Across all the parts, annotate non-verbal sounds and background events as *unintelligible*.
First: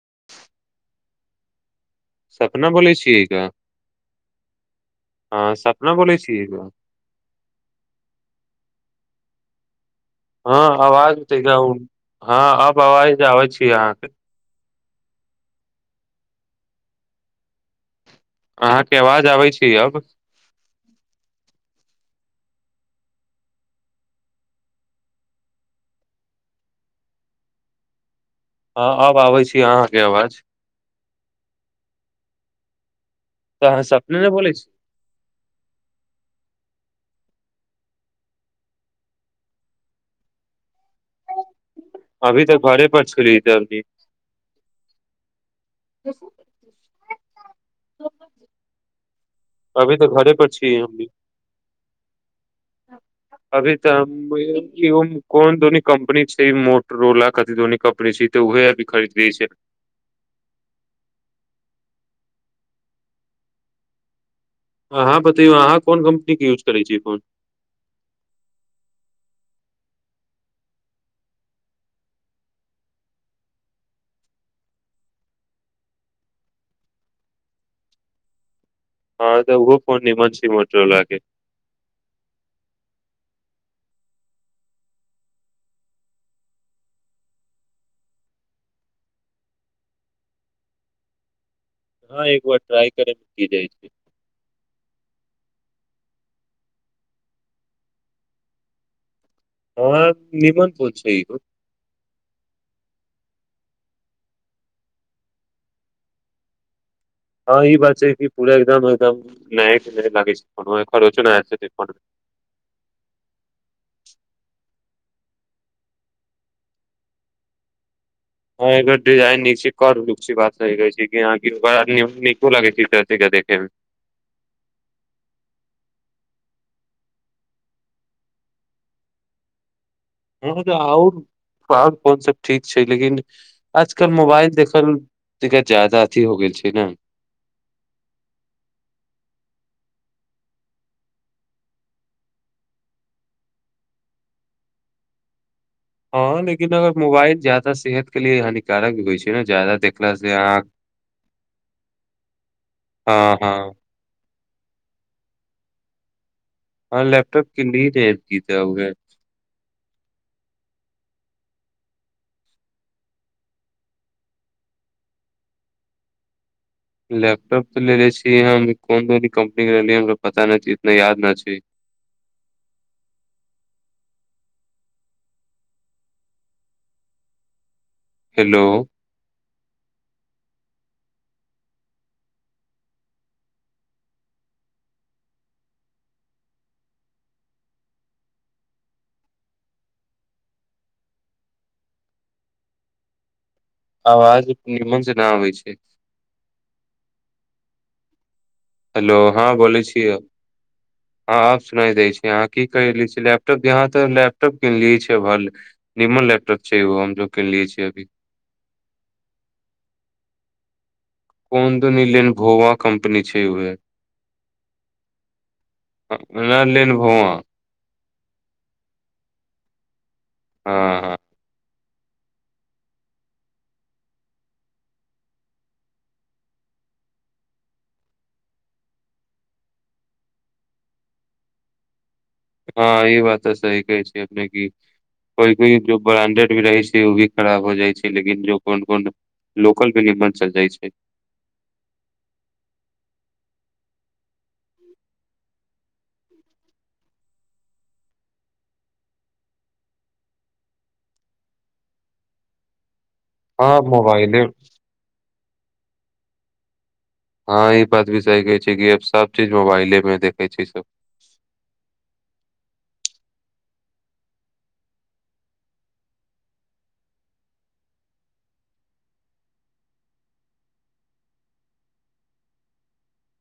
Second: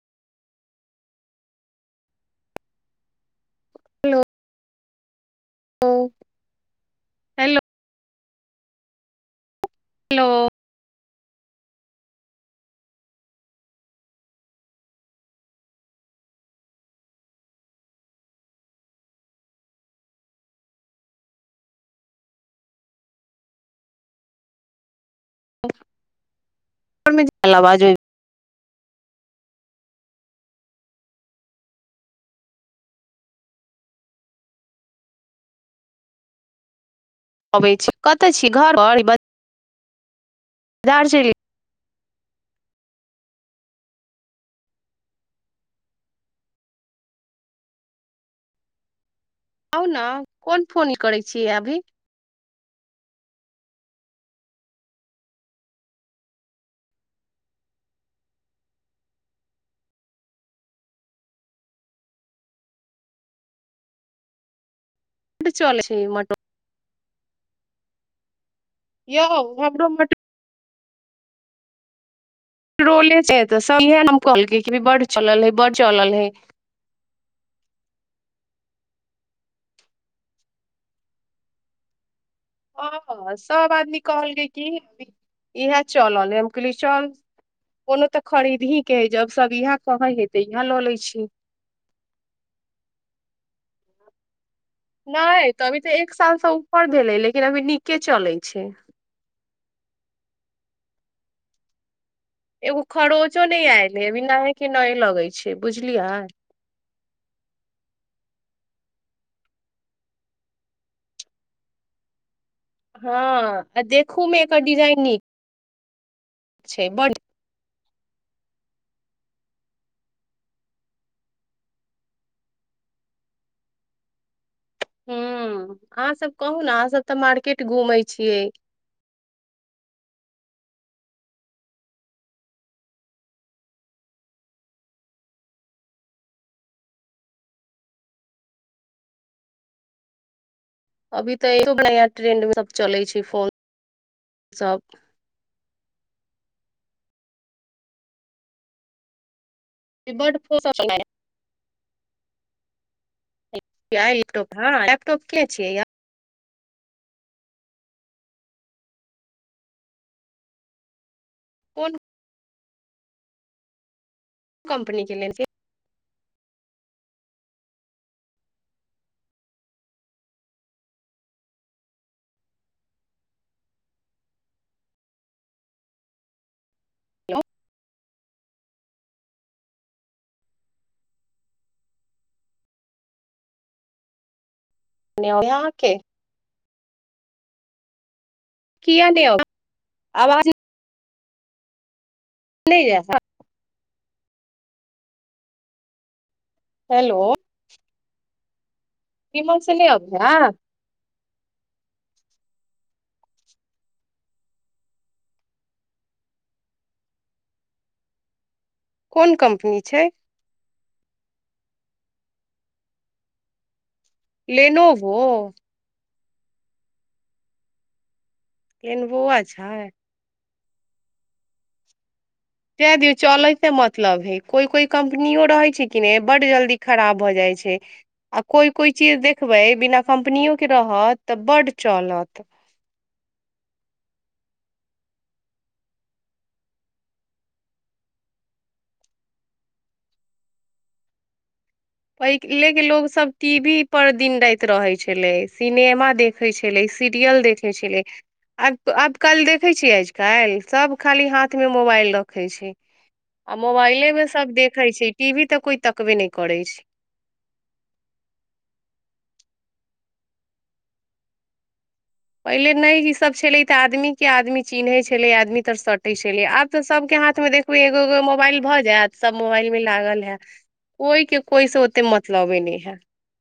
*unintelligible* सपना बोलै छियै का हेलो हँ सपना बोलै छियै का हेलो हेलो हँ आवाज हँ अब आवाज आबै छी अहाँके अहाँके आवाज आबै छी अब आवाज *unintelligible* हँ अब आबै छी अहाँके आवाज तऽ अहाँ सपने ने बोलै छी अबै छी कतय छी घर पर ब बाजार चलि अभी तऽ घरे पर छली दर्मी *unintelligible* आउ अभी ने तऽ घरे पर कोन छी फोन हमनी करै छियै अभी अभी तऽ कोन दोनी कम्पनी छै मोटरोला कथि दोनी कम्पनी छै तऽ ओह अभी खरीद लेने छी अहाँ बतैयौ अहाँ चलै छै कोन मटो कम्पनीके यूज करै छियै फोन यौ हमरो मोट रोले छै सभ तऽ इहे नाम कहलकै बड़ चलल है बड़ चलल है हँ तऽ उहो फोन नीमन छै मोटोरोला के हँ सभ आदमी कहल गेलै कि इएह चलल हे हम कहलियै चल कोनो तऽ खरीदहीके हइ जब सभ इएह कहै हइ तऽ इएह लऽ लै छी हँ एक बार ट्राई करै मे की जाइ छै नहि तऽ अभी तऽ एक सालसँ ऊपर भेलै लेकिन अभी नीके चलै छै ह निमन फोन छै इहो एगो खरोचो नहि आयल हे अभी नयेके नये लगै छै बुझलियै हँ ई बात छै कि पूरा एकदम एकदम नये के नये लागै छै फोन कोनो खरोंचो नहि आबै छै फोन मे हँ आ देखूमे एकर डिजाइन नीक छै बड ह एकर डिजाइन नीक छै करब लुक छै बात सहि कहै छी नीको लगै छै देखे मे ह्म अहाँसभ कहू ने अहाँसभ तऽ मार्केट घूमै छियै हँ तऽ आओर आओर फोन सब ठीक छै लेकिन आजकल मोबाइल देखल ज्यादा अथी हो गेल छै ने अभी तऽ एको बढ़या ट्रेंडमे सभ चलै छै फोन सभ हँ लेकिन अगर मोबाइल ज्यादा सेहत के लिए हानिकारक होइ छै ने ज्यादा देखला से बड फोन आंख सब हँ हँ य हँ लैपटॉप के छियै य हँं लैपटॉप की टइप की जा होगे कोन कम्पनी के लेथि लैपटॉप तऽ लेले छीियै हमह कोन धनी कम्पनी के रहलिय हमरा पता नहि छै इतना याद न छै को हेलो यहके की आ देौ आवाज नहि जैसा आवाज निमज न हो छै हेलो हेलो हँं इमहर से बोलै नहि छिय अबै हे हँ आब सुना दै छी अहाँ की कर ले छियै लैपटॉप यहाँ तऽ लैपटॉप किनलियै छ निमन लैपटॉप छै ओ हम जेो किनलियै छियै अभी कोन कम्पनी छै कोन दनी लेन भोवा कम्पनी छै उह लेनो वो ल लेन भआ केन बोआ छै ह हँ ह दए दियौ चलयके मतलब हइ कोइ कोइ कम्पनओ रहैत छै कि नहि बड्ड जल्दी खराब भऽ जाइत छै आ कोइ कोइ चीज देखबै बिना कम्पनोकके रहत तऽ बड्ड चलत ह ई बात तऽ सही कहै छै अपने कोइ कोइ ब्रांडेड भी रहै छै ओ भी खराब हो जाइ छै लेकिन जो कोन कोन लोकल भी नीमन चल जाइ छै पहिलेके लोकसभ टी वी पर दिन राति रहै छलै सिनेमा देखै छलै सीरियल देखै छलै आब आब काल्हि देखै छियै आज कल्हि सभ खाली हाथमे मोबाइल रखै छै आ मोबाइले मे सब देखे छै टीवी तऽ कोई तकबे नहि करै अछि हँ ई बात भी सही कहै छै कि सब चीज मोबाइलेमे देखै छै सब पहिले नहि इसभ छलै तऽ आदमीके आदमी चिन्हैत छलै आदमी तऽ सटै छलै आब तऽ सभके हाथमे देखबै एगो एगो मोबाइल भऽ जायत सभ मोबाइलमे लागल हए कोइके कोइसँ ओतेक मतलबे नहि हए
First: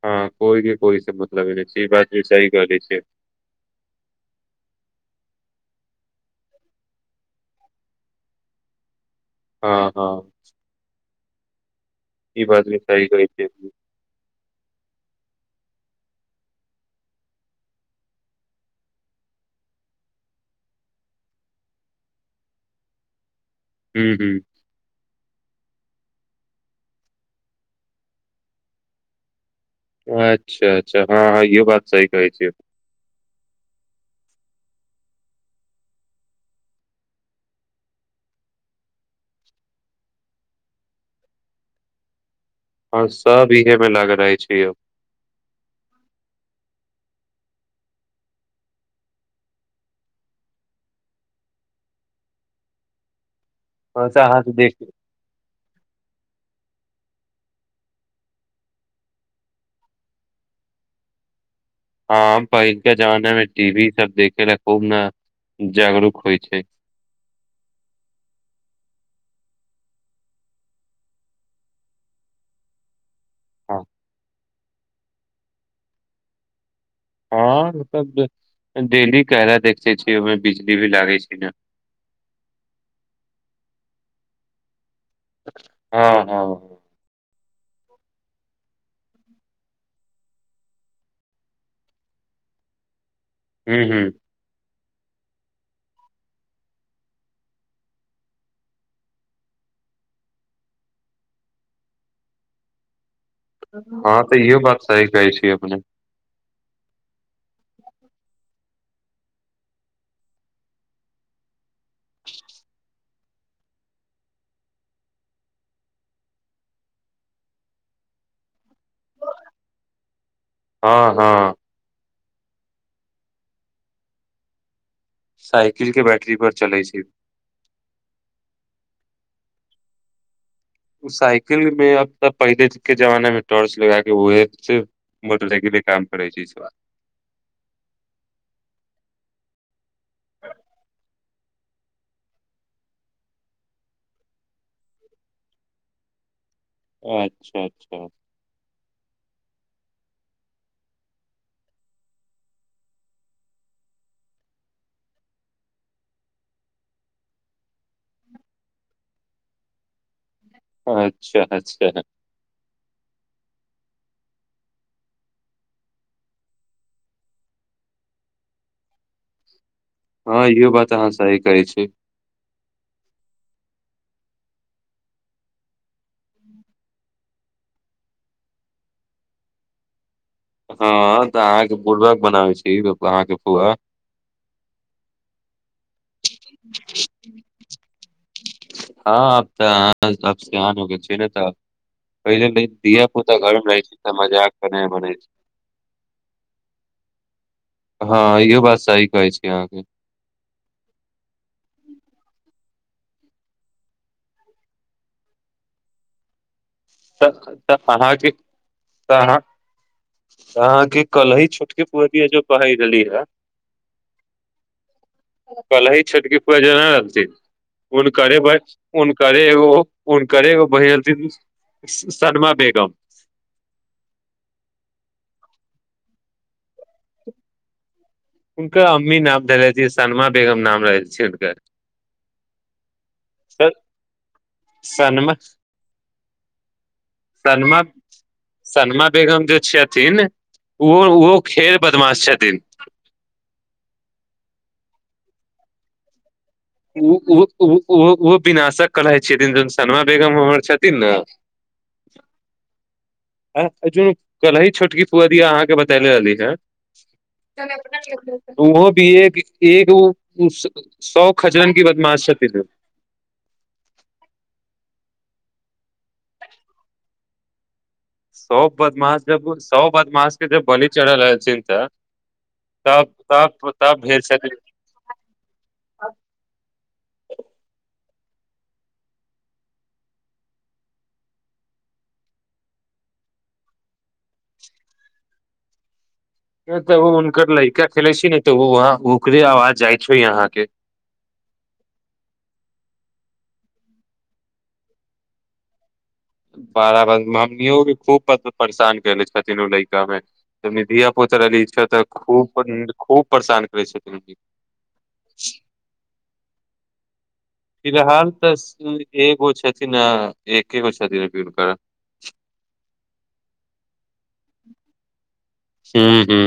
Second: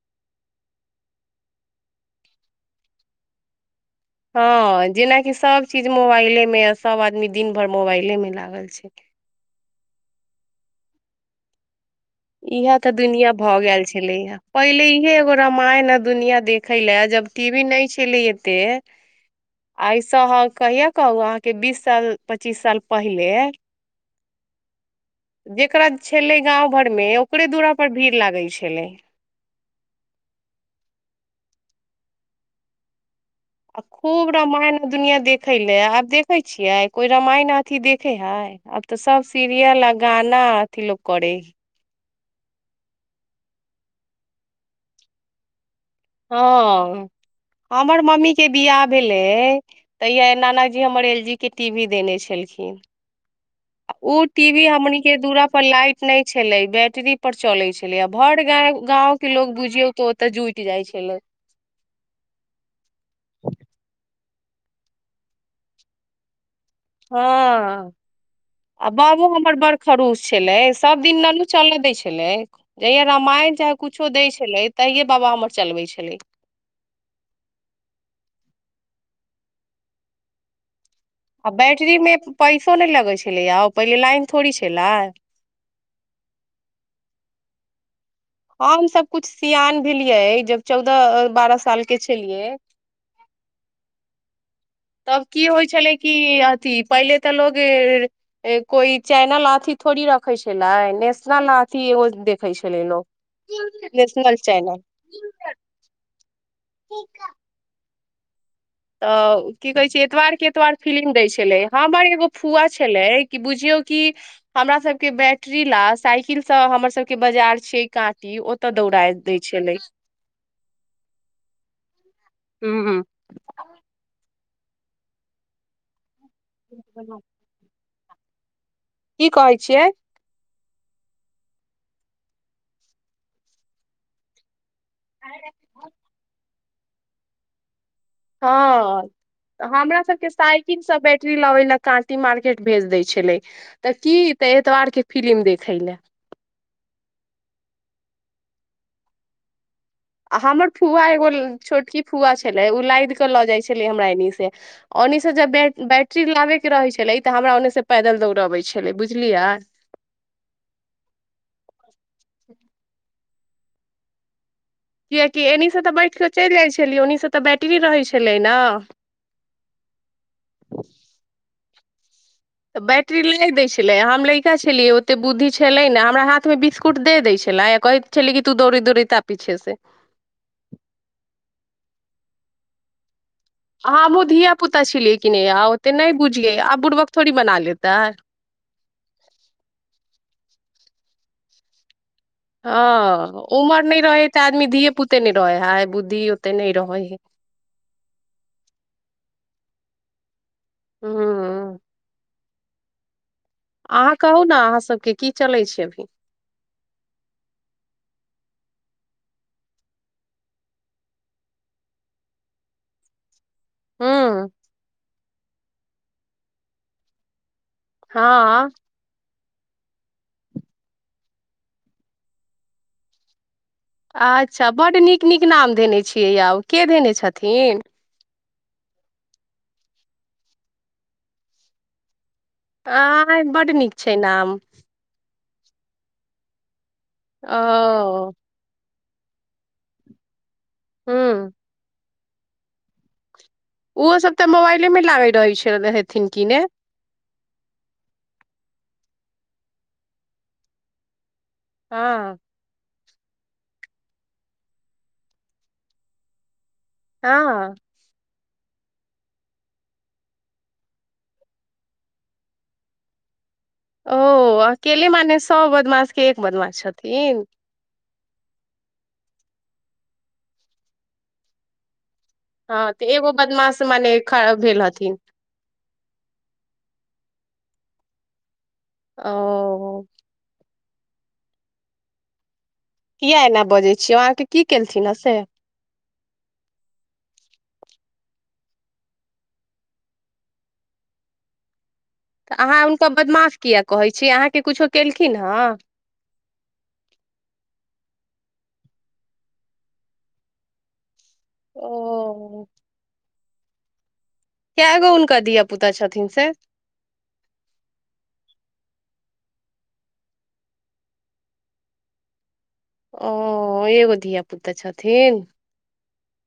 हँ कोइके कोइ सम मतलबै नहि छै ई बात भ सह कहै छै हँ जेनाकि सभचीज मोबाइलेमे आ सभ आदमी दिन भरि मोबाइलेमे लागल छै हँ हँ ई बात इहा भी तऽ सही कहै दुनिया छै भऽ गेल छलैएा पहिले इहे एगो रामायण है दुनिआ देखै लए जब टी वी नहि छलै एतेक एहिइसँ अहाँ कहिआ कहू अहाँके बीस साल पच्चीस साल पहिले ह्म ह जेकरा छलै गाम घर मे ओकरे दुरा पर भीड़ लागै छलै अच्छा अच्छा हँ हँ इहो बात सही कहै छै आ खूब रामायण आ दुनिआँ देखय लए आब देखै छियै कोइ रामायण अथिी देखै हइ आब तऽ सभ सीरियल आ गाना अथिी लोक करै हइ हँ सभ इहेमे लागल रहै छै यौ हँ हमर मम्मीके ब्याह भेलै तऽया नाना जी हमर एल जी के टी वी देने छलखिन ओ अच्छा अहाँ के टीवी देख हमनीक के दुूरा पर लाइट नहि छलै बैट टरी पर चलै छलै आ भर गाँंव के लोग बुझियौ तऽ ओतऽ जुटि जाइ छलै हँ जेना खूब ने जागरूक होइ छै हँ आ बाबो हमर बड़ खरूश छलै सभदिन ननू चलय दै छलै जहिया रामायण हँ चाहे कुछो दै छेलै तहिये बाबा हमर चलबै छेलै हँ डेली कहरा देखते छियै ओहिमे बिजली बिल आ बैटरी मे पैसो नहि लगै छलैया ओ पहिले लाइन थोड़ी छैलै हँ हँ हँ हम सभ कुछ सियान भेलियै जब चौदह बारह साल के छेलियै हूँ हूँ तब की होइ छेलै कि अथी पहिले तऽ लोग कोइ चैनल अथी थोड़ी रखै छेलै नेशनल अथी एगो देखै छेलै लोक हँ तऽ इहो बात सही कहै छी अपने तऽ की कहै छै एतबार के एतबार फिलिम दै छेलै हमर एगो फुआ छेलै कि बुझियौ कि हमरा सबके बैटरी ला साइकिलसँ हमर सबके बाजार छियै काँटी तऽ दौड़ाइ दै छेलै हँ हँ हूँ हूँ ह *inaudible* साइकिल के बैठे अथी पर चलै छै की कहै छियै साइकिल मे अब तऽ पहिले के जमाने मे टॉर्च लगा के उहे मोटर साइकिल के काम करै छी इस बार हँऽ हमरा सभके साइकिल सँ बैटरी लबै ले काँटी मार्केट भेज दै छेलै तऽ की तऽ एतबारके फिलिम देखय ले अच्छा अच्छा आ हमर फूआ एगो छोटकी फूआ छलै ओ लादि कऽ लऽ जाइत छलै हमरा एन्नेसँ ओन्नसँ जब बै बैटरी लाबयके रहै छलै तऽ हमरा ओन्सँ पैदल दौड़बै छेलै बुझलियै अच्छा अच्छा किएकि एन्निसँ तऽ बैठि कऽ चलि जाइ छेलियै ओन्निसँ तऽ बैटरी रहै छेलै न हँ इहो बात अहाँ सही कहै छी तऽ बैट्री लै दै छेलै हम लइका छेलियै ओतेक बुद्धि छेलै नै हमरा हाथमे बिस्कुट दे दै छेलै आ कहैत छेलै कि तू दौड़ैत दौड़ैत आ पीछेसँ हँ तऽ अहाँके बुरबक बनाबै छी अहाँके फुआ अहाँ आबहु धिया पुता छी लेकिन यौ त नहि बुझियै आब बुरबक थोड़ी बना लेतै हँ आब तऽ अहाँ आब सयान हो गेल छियै ने तऽ आब पहिले धिया पुता हँ घर मे रहै उमर छेलै नहि तऽ रहे मजाक आदमी करेमे धिये बनै पुते छै नहि रहे है बुद्धि ओते नहि रहे है हँ इहो बात सही कहै छी अहाँके हँ अहाँ कहू ने अहाँसभके की चलै छै अभी तऽ तऽ अहाँके तऽ अहाँ अहाँके कली छोटके पु जो कहहि रहली हे हँ कली छोटकी फुआ नहि लथि हन करे ब हँ ह करे एगो कोनो केरेगो बहिन सलमा बेगम अच्छा बड्ड नीक नीक नाम धेने छियै यौ के धेने छथिन हुनकर अम्मी नाम धे छ शनमा बेगम नाम रहै छै हुनकर आ स बड नीक छै नाम ओ सलमा सलमा बगम जे छठिन ओहो ओहो हूँ खेर बदमाश छथि तीन ओहो सब तऽ मोबाइले मे लागैत रहैत छै हेथिन कि ने ओ ओ ओहो विनाशक कहै छथिन जन शनमा बेगम हमर छथिन ने हँ न कली छोटकी फुआ दिया अहाँके बतेले रहली है त हँ अप ओहो भी एक एक सौ खजरन की बदमाश छथिे ओ अकेले मने सो बदमाशके एक बदमाास छथिन सब बदमाश जब सभ बदमाश के जब बलि चढ़ल रहलथिन तऽ हँ तऽ तब एगो तब बदमाश तब मने भेल ख छथिन भेल हथिन ओ किया एना बजैत छियै अहाँकेँ की केलथिन हेँ से तऽ हुनकर लड़का खेलै छै ने तऽ वहाँ ओकरे आवाज जाइ छै यहाँके तऽ अहाँ हुनकर बदमाश किएक कहैत छी अहाँके किछो केलखिन हेँ बारा बर मम्मियों भी खूब परेशान कले छथिन ओ लैका मे नि पत रह रहल इच्छ तऽ खू ओ खू परेशान करै छथि केगो हुनका धिय पुता छथिन से फिलहाल तऽ एगो छथिन आ एकेगो छथिनकर ओ एगो धिया पुता छथिन हू हू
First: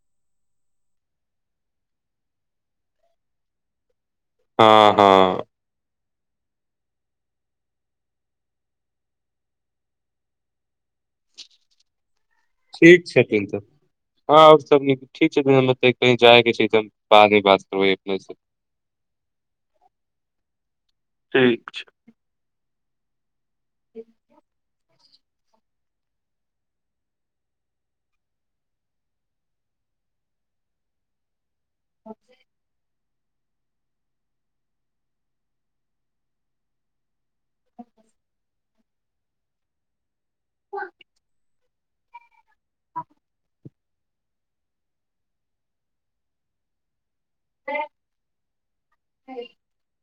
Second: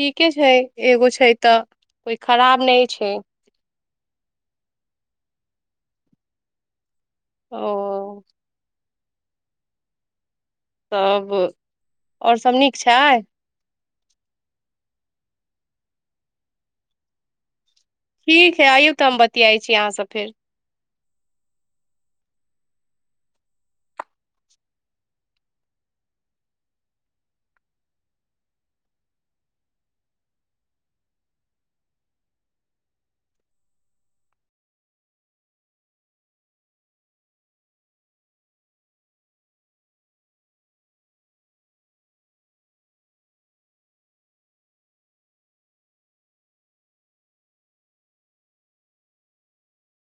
ठीके छै एगो छै। तऽ कोइ खराब नहि छै। हँ हँ ओ तब आओर सब नीक छै ठीक छथिन तऽ हँ आओर सब निक ठीक छथिन मतलब कही जाय के छै तऽ बाद मे बात करबै अपने से ठीक है आइयौ तऽ हम बतियाइ छी अहाँसे फेर ठीक छै *unintelligible* *unintelligible* *unintelligible* *unintelligible*